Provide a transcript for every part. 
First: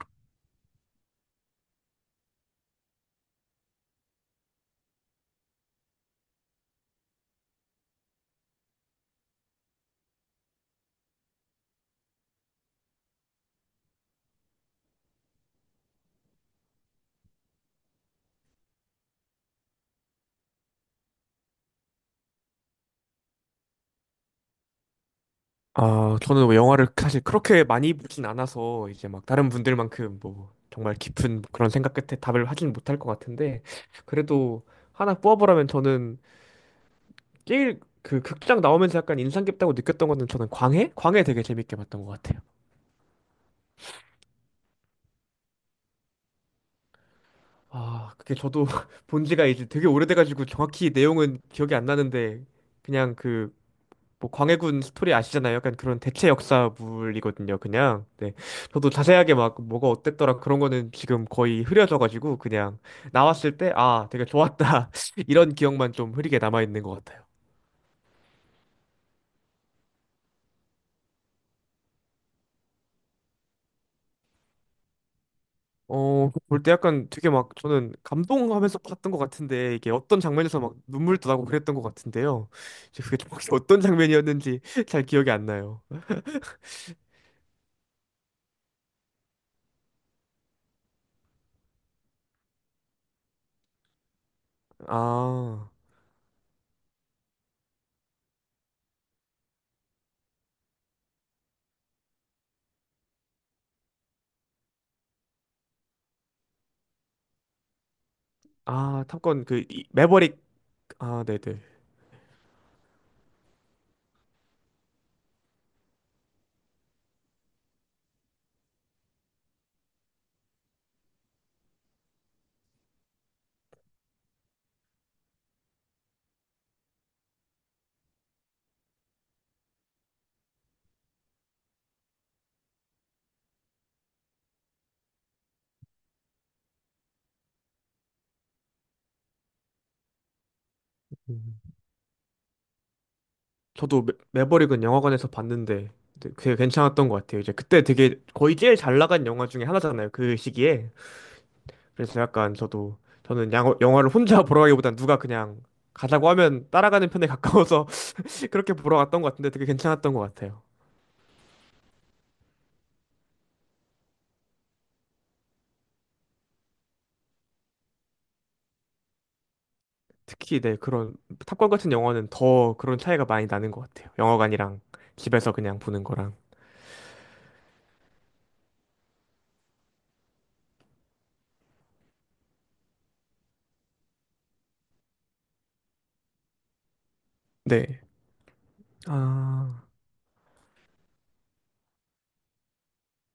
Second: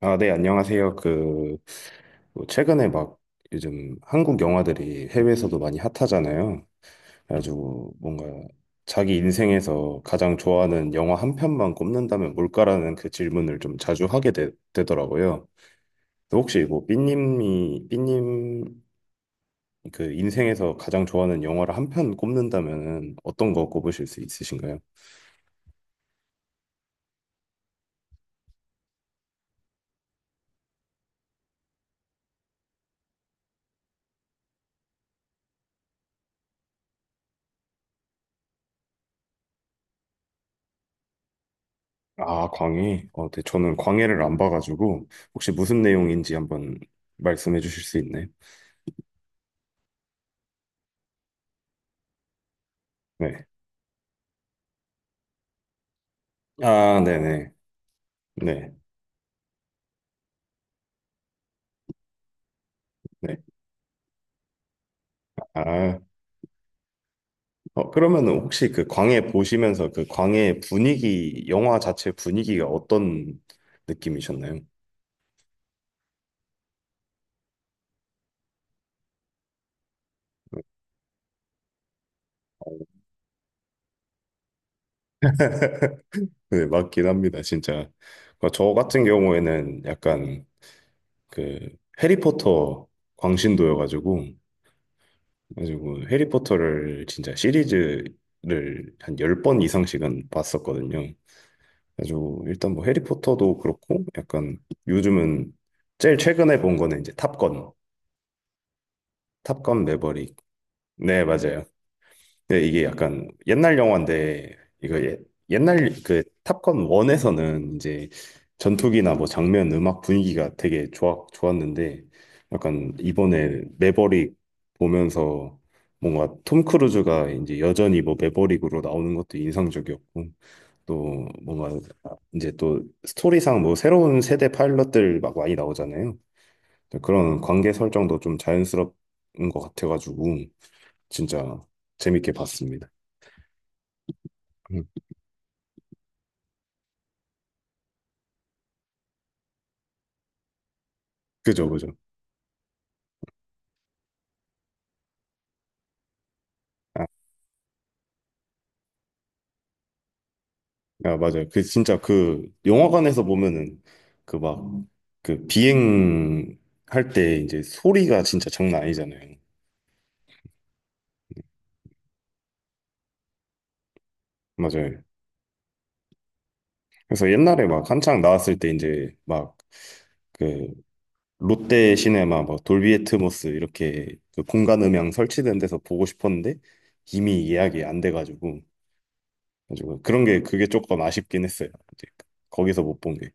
아, 네, 안녕하세요. 뭐 최근에 막 요즘 한국 영화들이 해외에서도 많이 핫하잖아요. 그래가지고 뭔가 자기 인생에서 가장 좋아하는 영화 한 편만 꼽는다면 뭘까라는 그 질문을 좀 자주 하게 더라고요. 혹시 뭐 삐님 그 인생에서 가장 좋아하는 영화를 한 편 꼽는다면 어떤 거 꼽으실 수 있으신가요? 아, 저는 뭐 영화를 사실 그렇게 많이 보진 않아서 이제 막 다른 분들만큼 뭐 정말 깊은 그런 생각 끝에 답을 하진 못할 것 같은데 그래도 하나 뽑아보라면 저는 제일 그 극장 나오면서 약간 인상 깊다고 느꼈던 거는 저는 광해? 광해 되게 재밌게 봤던 것 같아요. 아, 광해. 어, 네, 저는 광해를 안 봐가지고 혹시 무슨 내용인지 한번 말씀해 주실 수 아, 있나요? 그게 저도 본 지가 이제 되게 오래돼가지고 정확히 내용은 기억이 안 나는데 그냥 네. 뭐 광해군 스토리 아시잖아요. 약간 그런 대체 아, 네네. 역사물이거든요. 그냥 네. 네. 저도 자세하게 막 뭐가 어땠더라 그런 거는 지금 거의 흐려져가지고 그냥 네. 나왔을 때 아 되게 좋았다 이런 기억만 아, 좀 흐리게 남아 있는 것 같아요. 어, 그러면 혹시 그 광해 보시면서 그 광해 분위기, 영화 자체 분위기가 어떤 느낌이셨나요? 어, 볼 때 약간 되게 막 저는 감동하면서 봤던 것 같은데 이게 어떤 장면에서 막 눈물도 나고 그랬던 것 같은데요. 이제 그게 좀 혹시 어떤 장면이었는지 잘 기억이 안 나요. 네, 맞긴 합니다, 진짜. 그저 같은 경우에는 약간 그 해리포터 광신도여가지고, 아, 가지고 해리포터를 진짜 시리즈를 한 10번 이상씩은 봤었거든요. 그래가지고 일단 뭐 해리포터도 그렇고, 약간 요즘은 제일 최근에 본 거는 이제 탑건. 아, 탑건 그 탑건 매버릭. 매버릭. 네, 아, 네네. 맞아요. 네, 이게 약간 옛날 영화인데 이거 예- 옛날 그 탑건 1에서는 이제 전투기나 뭐 장면, 음악 분위기가 되게 좋았는데 약간 이번에 매버릭 보면서 뭔가 톰 크루즈가 이제 여전히 뭐 매버릭으로 나오는 것도 인상적이었고 또 뭔가 이제 또 스토리상 뭐 새로운 세대 파일럿들 막 많이 나오잖아요. 그런 관계 설정도 좀 자연스럽 인것 같아가지고 음. 진짜 재밌게 봤습니다. 저도 음. 매버릭은 영화관에서 봤는데 근데 되게 괜찮았던 것 같아요. 이제 그때 되게 거의 제일 잘 나간 영화 중에 하나잖아요. 그 시기에. 그죠, 그죠. 그래서 약간 저도 저는 양 영화를 혼자 보러 가기보단 누가 그냥 가자고 하면 아, 따라가는 편에 가까워서 그렇게 보러 갔던 것 같은데 되게 괜찮았던 것 같아요. 아, 맞아요. 그 진짜 그 영화관에서 보면은 그 막 비행 할 때 이제 소리가 진짜 장난 아니잖아요. 특히 네 그런 탑건 같은 영화는 더 그런 차이가 많이 나는 것 같아요. 영화관이랑 맞아요. 집에서 그냥 보는 거랑. 그래서 옛날에 막 한창 나왔을 때 이제 막 그 롯데 시네마 막 돌비 애트모스 이렇게 그 공간 음향 설치된 데서 보고 싶었는데 이미 예약이 안 네. 돼가지고 아. 가지고 그런 게 그게 조금 아쉽긴 했어요. 이제 거기서 못 본 게.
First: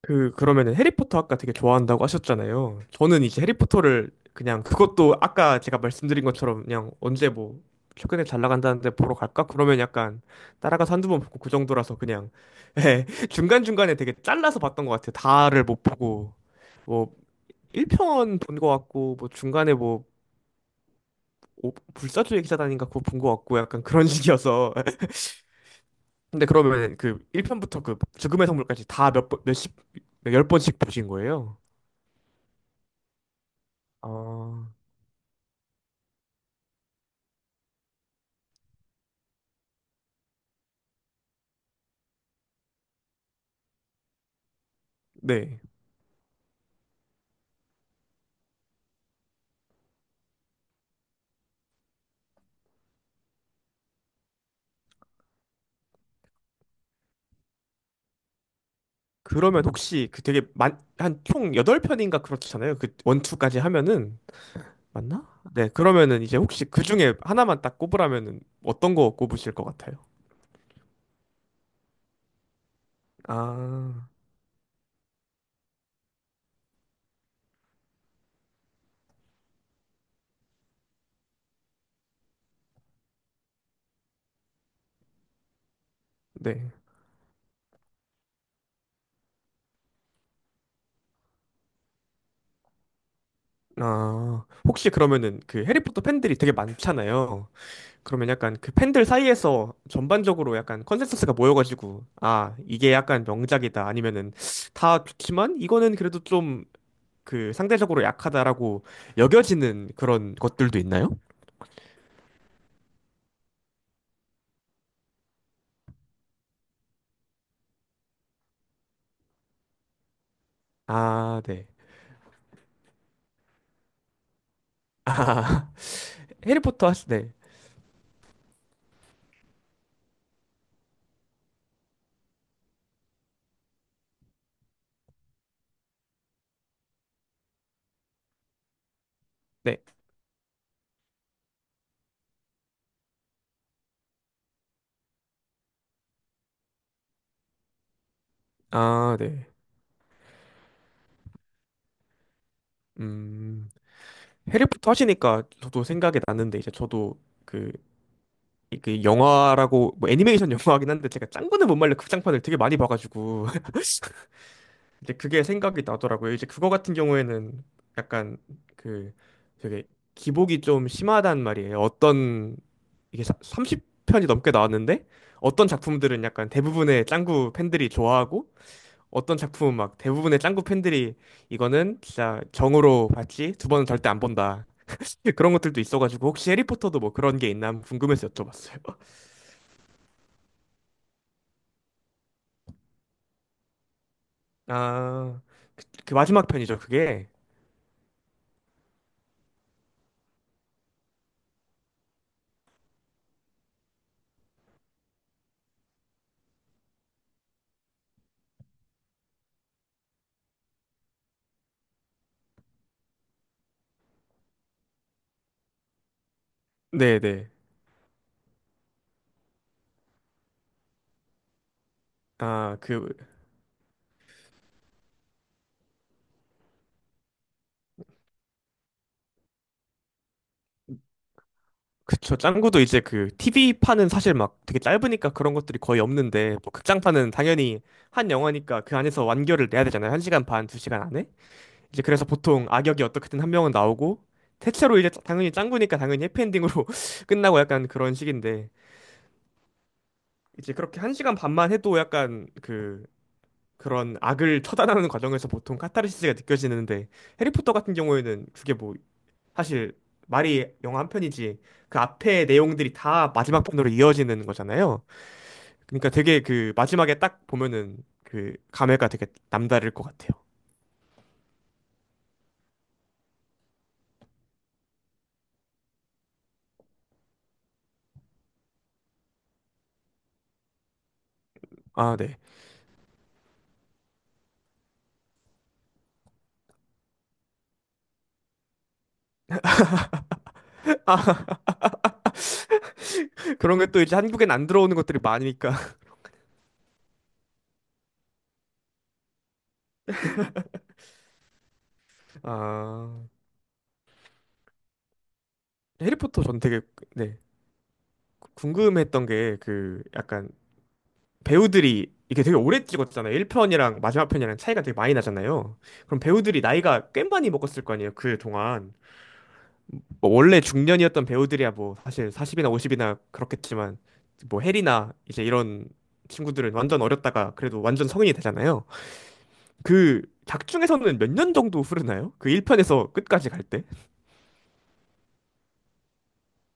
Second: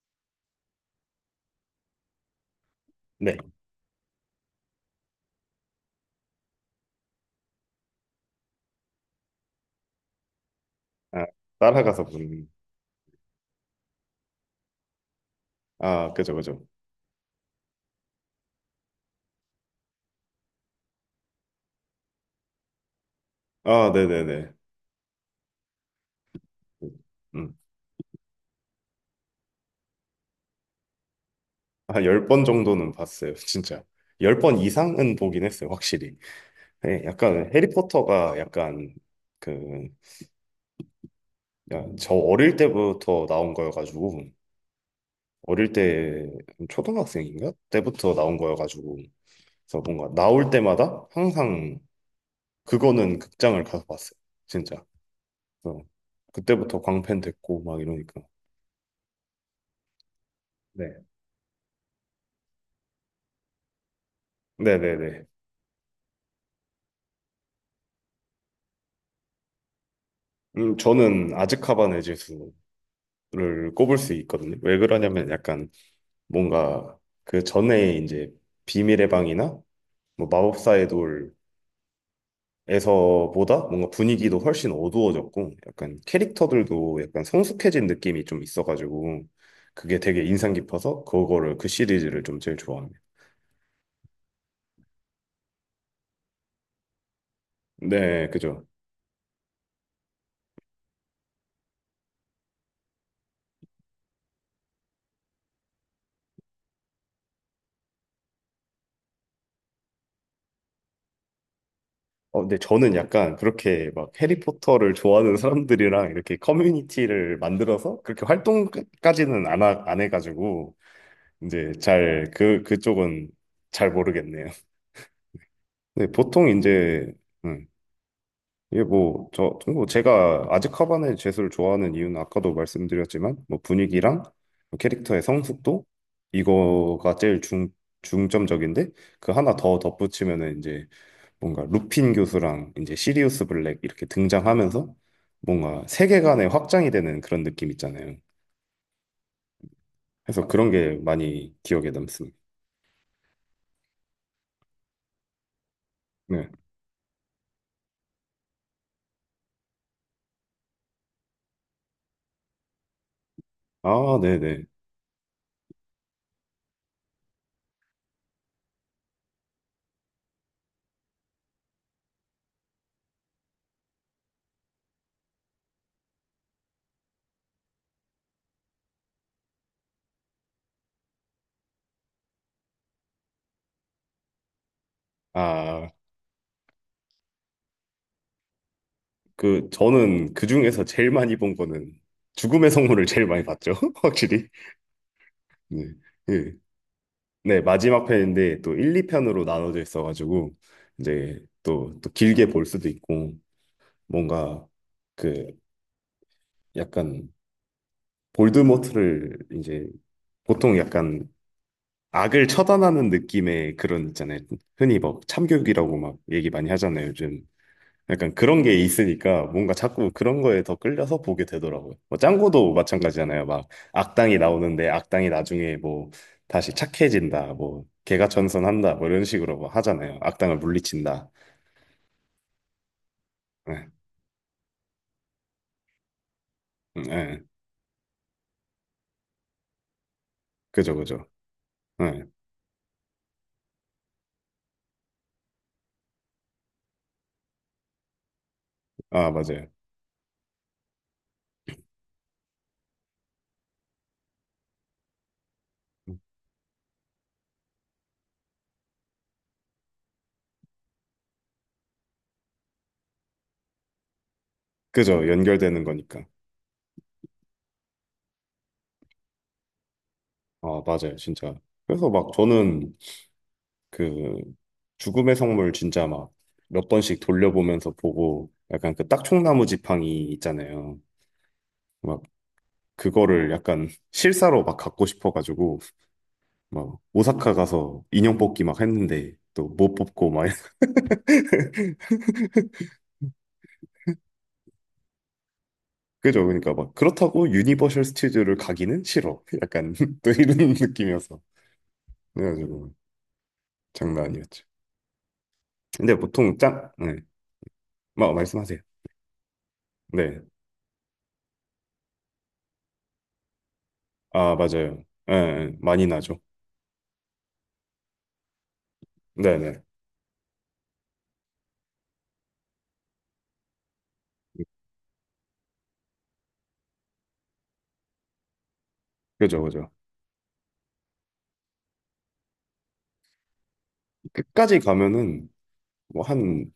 그러면은 해리포터 아까 되게 좋아한다고 하셨잖아요. 저는 네. 이제 해리포터를 그냥 그것도 아까 제가 말씀드린 것처럼 그냥 언제 뭐 최근에 잘 나간다는데 보러 갈까? 그러면 약간 따라가서 한두 번 아, 보고 그 정도라서 따라가서 그냥 보는. 예, 중간중간에 되게 잘라서 봤던 것 같아요. 다를 못 아, 그죠, 보고 그죠. 뭐 1편 본 것 같고 뭐 중간에 뭐 불사조의 기사단인가 그거 본 것 같고 약간 아, 그런 네네네. 식이어서 근데 그러면 그 음. 1편부터 그 죽음의 성물까지 다 몇 번, 몇십, 몇 열 번씩 보신 거예요? 한 열 번 정도는 봤어요, 진짜. 열 번 아 이상은 보긴 했어요, 확실히. 네, 약간 해리포터가 약간 그, 야, 저 어릴 때부터 나온 거여가지고, 네. 어릴 때, 초등학생인가? 때부터 나온 거여가지고, 그래서 뭔가 나올 때마다 항상 그거는 극장을 가서 봤어요, 진짜. 그래서 그때부터 광팬 됐고, 막 이러니까. 그러면 혹시 그 되게 만, 네. 한 총 8편인가 그렇잖아요. 그 원투까지 하면은 네네네. 맞나? 네. 그러면은 이제 혹시 그 중에 하나만 딱 꼽으라면은 어떤 거 꼽으실 것 같아요? 저는 아즈카반의 죄수 를 꼽을 아, 수 있거든요. 왜 그러냐면 약간 뭔가 그 전에 이제 비밀의 방이나 뭐 마법사의 돌에서보다 뭔가 분위기도 훨씬 어두워졌고 약간 네. 캐릭터들도 약간 성숙해진 느낌이 좀 있어가지고 그게 되게 인상 깊어서 그거를 그 시리즈를 좀 제일 좋아합니다. 아, 혹시 그러면은 그 해리포터 팬들이 되게 많잖아요. 네, 그러면 약간 그죠. 그 팬들 사이에서 전반적으로 약간 컨센서스가 모여가지고, 아, 이게 약간 명작이다. 아니면은 다 좋지만 이거는 그래도 좀 그 상대적으로 약하다라고 여겨지는 그런 것들도 있나요? 어, 근데 저는 약간 그렇게 막 해리포터를 좋아하는 사람들이랑 이렇게 커뮤니티를 만들어서 그렇게 활동까지는 안 해가지고 아, 네. 이제 잘, 그, 그쪽은 잘 모르겠네요. 아, 네, 보통 해리포터 하시, 이제, 네. 음, 이게 뭐, 저, 뭐 제가 아즈카반의 죄수를 좋아하는 이유는 아까도 말씀드렸지만, 뭐 분위기랑 캐릭터의 성숙도, 이거가 제일 중점적인데, 그 하나 더 네. 덧붙이면은 이제 뭔가 루핀 교수랑 이제 시리우스 블랙 이렇게 등장하면서 뭔가 세계관의 확장이 되는 그런 느낌 있잖아요. 아, 네. 그래서 그런 게 많이 기억에 남습니다. 음, 해리포터 하시니까 저도 생각이 네. 났는데, 이제 저도 그, 그 영화라고, 뭐 애니메이션 영화긴 한데, 제가 짱구는 못 말려 극장판을 되게 많이 봐가지고, 아, 네네. 이제 그게 생각이 나더라고요. 이제 그거 같은 경우에는 약간 그 되게 기복이 좀 심하단 말이에요. 어떤, 이게 30편이 넘게 나왔는데, 어떤 작품들은 약간 대부분의 짱구 팬들이 좋아하고, 어떤 작품 막 대부분의 짱구 팬들이 이거는 진짜 정으로 봤지 두 번은 절대 안 본다. 그런 것들도 아, 있어가지고 혹시 해리포터도 뭐 그런 게 있나 궁금해서 여쭤봤어요. 그 저는 그 중에서 제일 많이 본 거는 죽음의 성물을 제일 많이 봤죠. 확실히. 아, 네. 그 마지막 예. 편이죠, 그게. 네, 마지막 편인데 또 1, 2편으로 나눠져 있어 가지고 이제 또 길게 볼 수도 있고 뭔가 그 약간 볼드모트를 이제 보통 약간 악을 처단하는 느낌의 그런 있잖아요. 흔히 막 참교육이라고 막 얘기 많이 하잖아요, 요즘. 네네. 약간 그런 게 있으니까 뭔가 자꾸 그런 거에 더 끌려서 보게 되더라고요. 뭐 짱구도 아, 그, 마찬가지잖아요. 막 악당이 나오는데 악당이 나중에 뭐 다시 착해진다, 뭐 개가 전선한다, 뭐 이런 식으로 뭐 하잖아요. 악당을 물리친다. 그쵸. 짱구도 이제 그 네, TV판은 사실 막 되게 짧으니까 그런 것들이 거의 없는데, 뭐 극장판은 네, 당연히 한 영화니까 그 안에서 완결을 내야 되잖아요. 한 시간 반, 두 그죠, 시간 그죠. 안에. 이제 그래서 네, 보통 악역이 어떻게든 한 명은 나오고 대체로 이제 당연히 짱구니까 당연히 해피엔딩으로 끝나고 약간 그런 식인데 아, 맞아요. 이제 그렇게 한 시간 반만 해도 약간 그 그런 악을 처단하는 과정에서 보통 카타르시스가 느껴지는데 해리포터 같은 경우에는 그게 뭐 사실 말이 영화 한 편이지 그 앞에 내용들이 다 마지막 편으로 이어지는 거잖아요. 그죠, 연결되는 그러니까 거니까. 되게 그 마지막에 딱 보면은 그 감회가 되게 남다를 것 같아요. 아, 맞아요, 진짜. 그래서 막 저는 그 죽음의 성물 진짜 막 몇 번씩 돌려보면서 보고 약간 그 딱총나무 지팡이 있잖아요. 아, 막 네. 그거를 약간 실사로 막 갖고 싶어가지고 막 오사카 가서 인형 뽑기 막 했는데 또 못 뽑고 막 아, 그런 게 또 이제 한국엔 안 들어오는 것들이 많으니까 그죠? 그러니까 막 그렇다고 유니버셜 스튜디오를 가기는 싫어. 약간 또 이런 느낌이어서 그래가지고 아, 장난 아니었죠. 근데 해리포터 보통 전 되게 짠, 네, 네, 막 말씀하세요. 궁금했던 게 그 네, 약간 배우들이 이게 되게 오래 찍었잖아요. 1편이랑 마지막 아 편이랑 차이가 되게 맞아요. 많이 예, 예, 나잖아요. 많이 그럼 나죠. 배우들이 나이가 꽤 많이 먹었을 거 아니에요, 그 동안. 네네, 뭐 원래 중년이었던 배우들이야 뭐 사실 40이나 50이나 그렇겠지만 뭐 해리나 이제 이런 친구들은 완전 어렸다가 그래도 완전 성인이 되잖아요. 그죠, 그죠. 그 작중에서는 몇 년 정도 흐르나요? 그 1편에서 끝까지 갈 때? 끝까지 가면은 뭐 한,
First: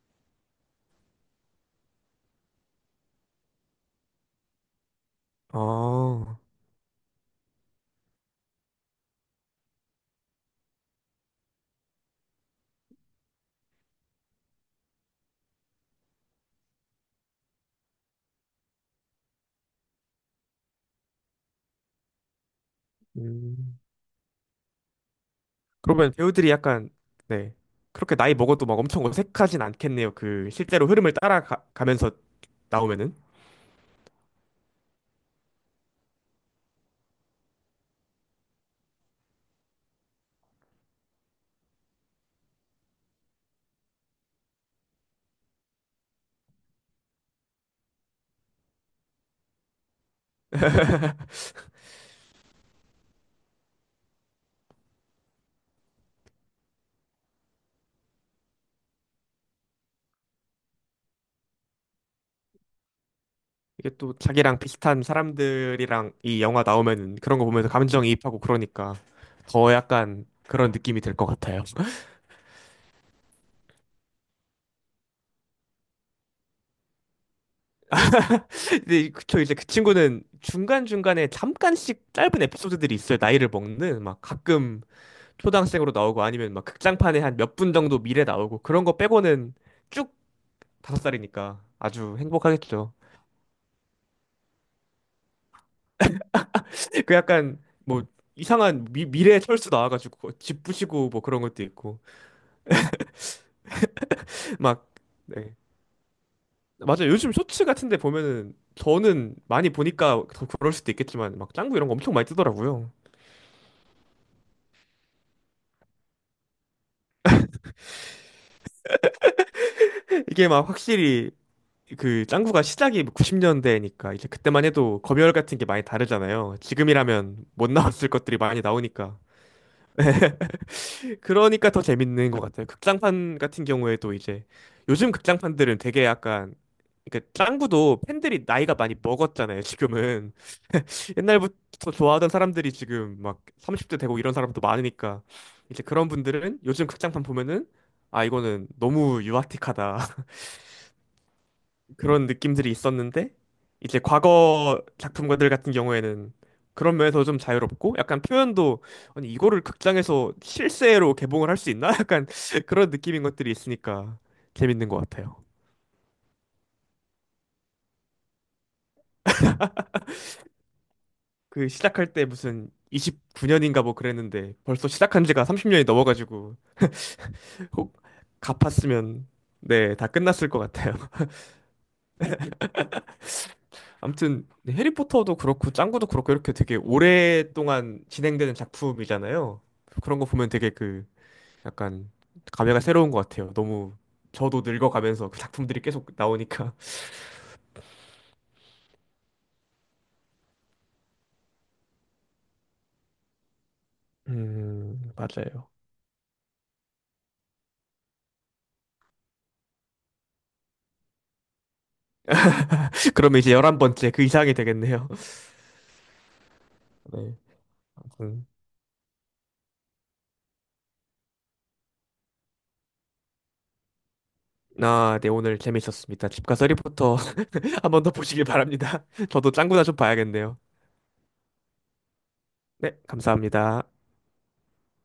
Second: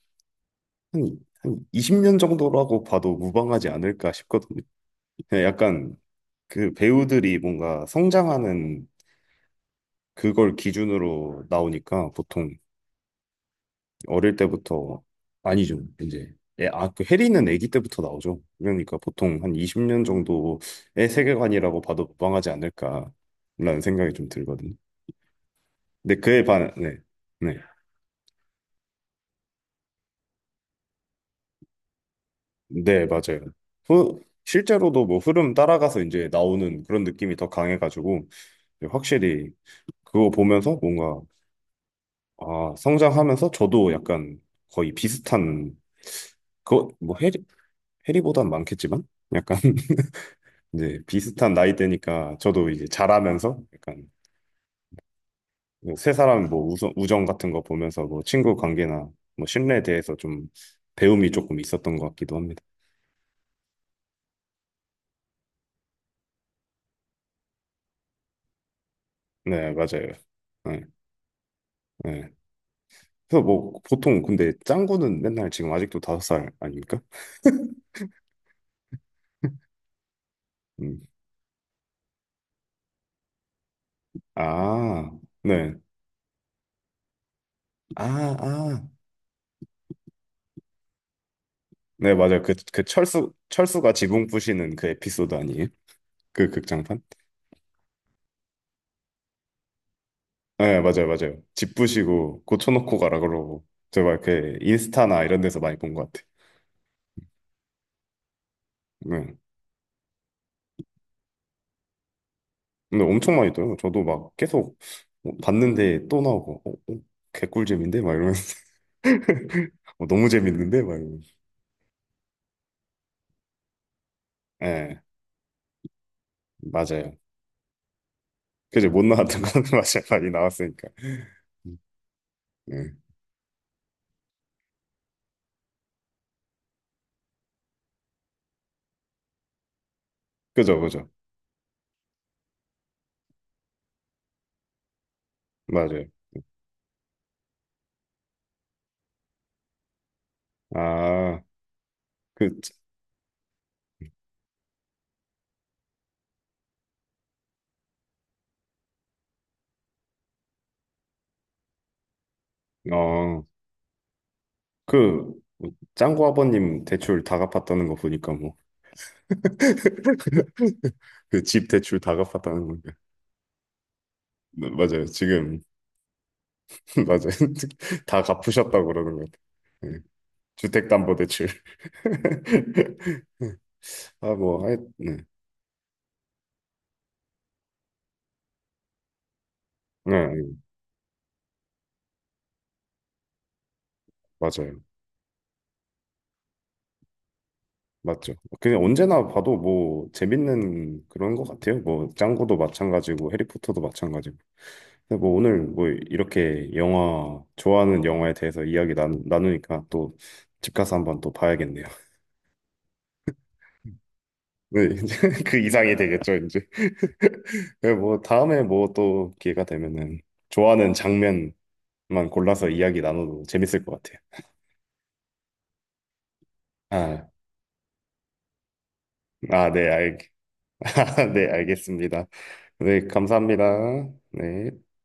한, 한 20년 정도라고 봐도 무방하지 않을까 싶거든요. 예, 약간 아, 그 배우들이 뭔가 성장하는 그걸 기준으로 나오니까 보통 어릴 때부터 아니죠. 이제 예, 아, 그 해리는 아기 때부터 나오죠. 그러니까 보통 한 20년 정도의 세계관이라고 봐도 무방하지 음. 않을까라는 생각이 좀 들거든요. 그러면 근데 그에 배우들이 반, 약간 네, 네 네, 그렇게 나이 먹어도 막 엄청 어색하진 않겠네요. 그 실제로 흐름을 따라가면서 네, 나오면은 맞아요. 후, 실제로도 뭐 흐름 따라가서 이제 나오는 그런 느낌이 더 강해가지고 확실히 그거 보면서 뭔가 아, 성장하면서 저도 약간 거의 비슷한, 그, 뭐, 해리, 해리보단 많겠지만? 약간, 이제 비슷한 나이대니까 저도 이제 자라면서 약간 세 사람 뭐 우정 같은 거 보면서 뭐 친구 관계나 뭐 신뢰에 대해서 좀 배움이 조금 있었던 것 같기도 합니다. 이게 또 자기랑 비슷한 사람들이랑 이 영화 나오면은 그런 거 보면서 감정이입하고 그러니까 네, 더 맞아요. 약간 그런 네, 느낌이 들 것 같아요. 네. 그래서 뭐 보통 근데 짱구는 맨날 지금 아직도 다섯 살 아닙니까? 근데 그쵸 이제 그 친구는 중간 음. 중간에 잠깐씩 짧은 에피소드들이 있어요. 나이를 먹는 막 가끔 아, 네. 초등학생으로 나오고 아니면 막 극장판에 한 몇 분 정도 미래 아, 나오고 그런 아. 거 빼고는. 쭉 다섯 살이니까 네, 아주 맞아요. 그, 그 행복하겠죠. 철수, 철수가 지붕 부시는 그 에피소드 아니에요? 그 극장판? 그 약간 뭐 이상한 미래 철수 나와가지고 뭐 집 네, 맞아요, 부시고 뭐 그런 맞아요. 것도 집 있고 부시고 고쳐놓고 가라 그러고. 제가 이렇게 막 인스타나 이런 네. 데서 많이 본 것 같아요. 맞아요. 요즘 쇼츠 같은데 보면은 저는 네. 많이 보니까 더 그럴 수도 있겠지만 막 짱구 이런 거 엄청 많이 뜨더라고요. 근데 엄청 많이 떠요. 저도 막 계속 어, 봤는데 또 나오고, 어, 어, 개꿀잼인데? 막 이러면서. 어, 너무 이게 막 재밌는데? 막 이러면서. 확실히 그 짱구가 시작이 90년대니까 이제 그때만 네, 해도 검열 같은 게 많이 다르잖아요. 맞아요. 지금이라면 못 나왔을 것들이 많이 그죠? 못 나오니까. 나왔던 거는 맞아요. 많이 나왔으니까. 그러니까 음, 더 재밌는 것 같아요. 네. 극장판 같은 경우에도 이제 요즘 극장판들은 되게 약간 그러니까 짱구도 팬들이 나이가 많이 먹었잖아요, 지금은. 그죠, 그죠. 옛날부터 좋아하던 사람들이 지금 막 30대 되고 이런 사람도 많으니까 이제 맞아요. 그런 분들은 요즘 극장판 보면은 아 이거는 너무 유아틱하다 아, 그런 그, 느낌들이 있었는데 이제 과거 작품들 같은 경우에는 그런 면에서 좀 자유롭고 약간 표현도 아니 이거를 극장에서 실제로 개봉을 할 수 있나? 약간 그런 느낌인 어, 것들이 있으니까 재밌는 것 그, 같아요. 짱구 아버님 대출 다 갚았다는 거 보니까 뭐 그 집 그 대출 시작할 다 때 갚았다는 무슨 건데. 29년인가 뭐 그랬는데 네, 벌써 맞아요. 시작한 지가 지금 30년이 넘어가지고 맞아요. 혹 다 갚으셨다고 그러는 갚았으면 것 같아요. 네, 네. 다 끝났을 것 같아요. 주택담보대출. 아, 아무튼 뭐, 네, 하여, 네. 해리포터도 그렇고 짱구도 그렇고 이렇게 되게 오랫동안 진행되는 작품이잖아요. 그런 거 네, 네, 보면 되게 그 약간 감회가 새로운 것 같아요. 너무 저도 맞아요. 늙어가면서 그 작품들이 계속 나오니까. 맞죠. 그냥 언제나 봐도 뭐 재밌는 그런 것 같아요. 뭐 짱구도 마찬가지고 해리포터도 마찬가지고. 근데 뭐 오늘 맞아요. 뭐 이렇게 영화 좋아하는 영화에 대해서 이야기 나누니까 또 집 가서 한번 또 봐야겠네요. 그러면 이제 11번째 그 이상이 네, 되겠네요. 이제 그 이상이 되겠죠 이제. 네. 네, 뭐 아무튼 다음에 뭐 또 기회가 되면은 좋아하는 장면만 골라서 이야기 나눠도 재밌을 것 같아요. 아, 네, 오늘 재밌었습니다. 집 가서 해리포터 아, 한 번 더 보시길 바랍니다. 저도 아, 짱구나 네, 좀 알, 봐야겠네요. 아, 네, 알겠습니다. 네, 네, 감사합니다. 감사합니다. 네.